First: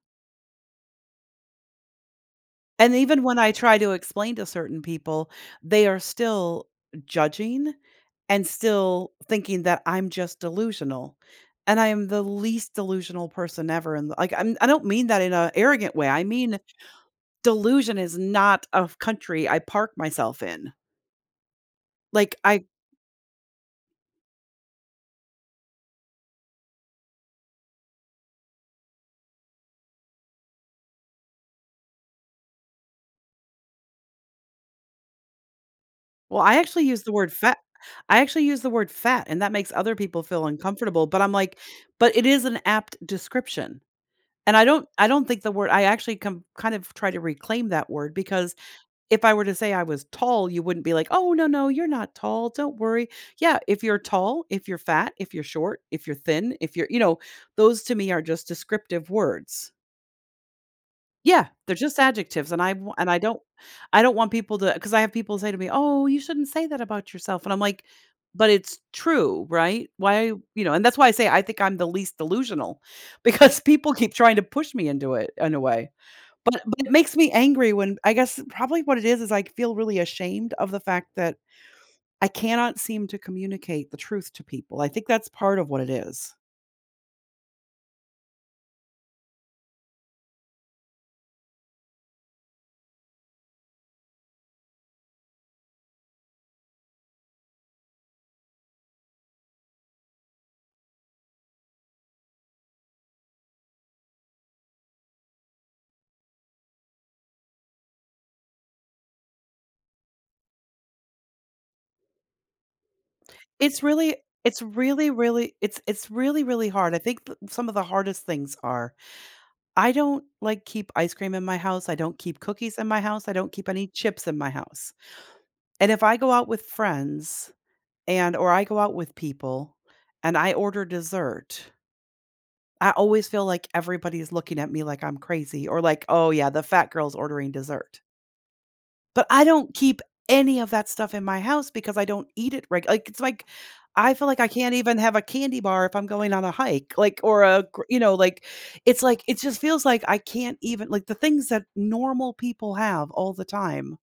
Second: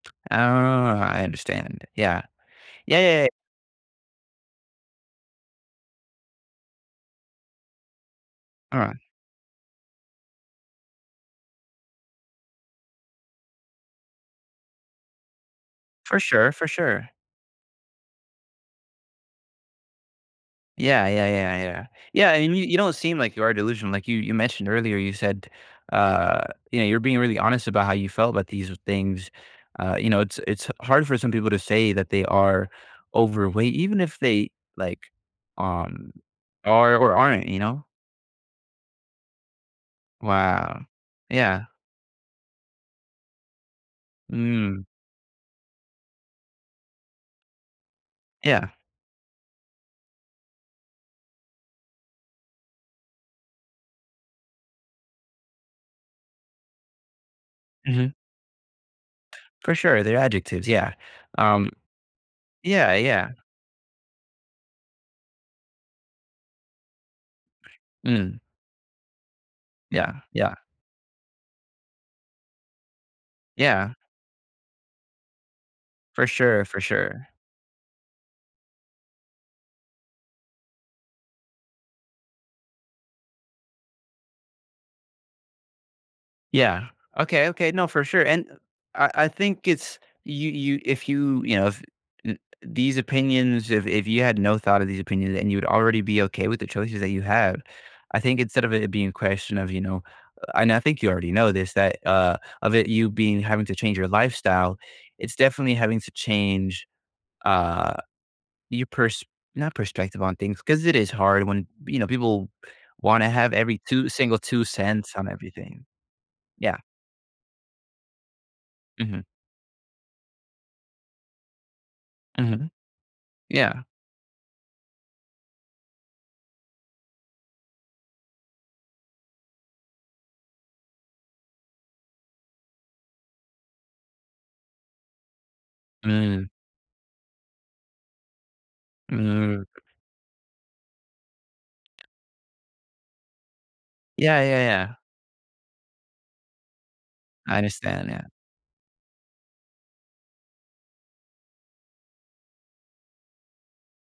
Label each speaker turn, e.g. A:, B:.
A: Oh, I understand. Yeah.
B: And
A: Yeah, yeah,
B: even
A: ye
B: when I try to explain to certain people, they are still judging and
A: Alright.
B: still thinking that I'm just delusional, and I am the least delusional person ever in the like, I'm I don't mean that in a arrogant way.
A: For
B: I
A: sure,
B: mean,
A: for sure.
B: delusion is not a f country I park myself in.
A: Yeah. Yeah, yeah, yeah. Yeah,
B: Like,
A: and you
B: I
A: you don't seem like you are delusional, like, you you mentioned earlier, you said, uh, you know, you're being really honest about how you felt about these things. Uh, you know, it's it's hard for some people to say that they are overweight even if they, like, um,
B: Well, I actually
A: are
B: use the
A: or
B: word
A: aren't,
B: fa
A: you know?
B: I actually use the word fat, and that makes other people feel
A: Wow.
B: uncomfortable, but I'm, like
A: Yeah.
B: but it is an apt description, and I
A: Mm.
B: don't I don't think the word I actually come kind of try to reclaim that word because
A: Yeah.
B: if I were to say I was tall, you wouldn't be like, "Oh, no, no. You're not tall. Don't worry." Yeah, if you're tall, if you're fat, if you're short, if you're thin, if you're you know, those to
A: Mhm.
B: me are just descriptive words.
A: For sure, they're adjectives, yeah.
B: Yeah.
A: Um
B: They're just adjectives, and I wa
A: Yeah,
B: and I
A: yeah.
B: don't I don't want people to 'cause I have people say to me, "Oh, you shouldn't say that about yourself," and I'm like,
A: Mm.
B: "But it's true, right?"
A: Yeah,
B: Why
A: yeah.
B: you know, and that's why I say I think I'm the least delusional, because
A: Yeah.
B: people keep trying to push me into it, in a way,
A: For
B: but it
A: sure,
B: but
A: for
B: it makes
A: sure.
B: me angry when I guess, probably what it is is I c feel really ashamed of the fact that I cannot seem to communicate the truth to people. I think that's part of what it is.
A: Yeah. Okay, okay. No, for sure, and, eh I I think it's you you if you you know, f n these opinions, if if you had no thought of these opinions and you'd already be okay with the choices that you have, I think instead of it being a question of, you know a and I think you already know this, that, uh, of it you being having to change your lifestyle, it's definitely having to change, uh, your pers not perspective on things, 'cause it is hard when, you know, people wanna have every
B: It's
A: 2
B: really
A: single
B: it's
A: two
B: really,
A: cents on
B: really it's
A: everything.
B: it's really, really
A: Yeah.
B: hard. I think p some of the hardest things are.
A: Mhm.
B: I don't, like, keep ice cream in my house, I don't keep
A: Mhm.
B: cookies in my house, I don't keep
A: Yeah
B: any chips in my house, and if I go out with friends, and or I go out with people and I order dessert I always feel like everybody's looking at me, like, I'm crazy or like, "Oh,
A: Mm.
B: yeah. The fat girl's ordering dessert." But I
A: Mm.
B: don't keep any of that stuff in my house because I don't eat it, right, like, it's like, I feel like
A: Yeah,
B: I
A: yeah,
B: can't
A: yeah.
B: even have a candy bar if I'm going on a hike, like, or
A: I
B: a gr you
A: understand
B: know,
A: that.
B: like, it's like it just feels like I can't even like, the things that normal people have all the time.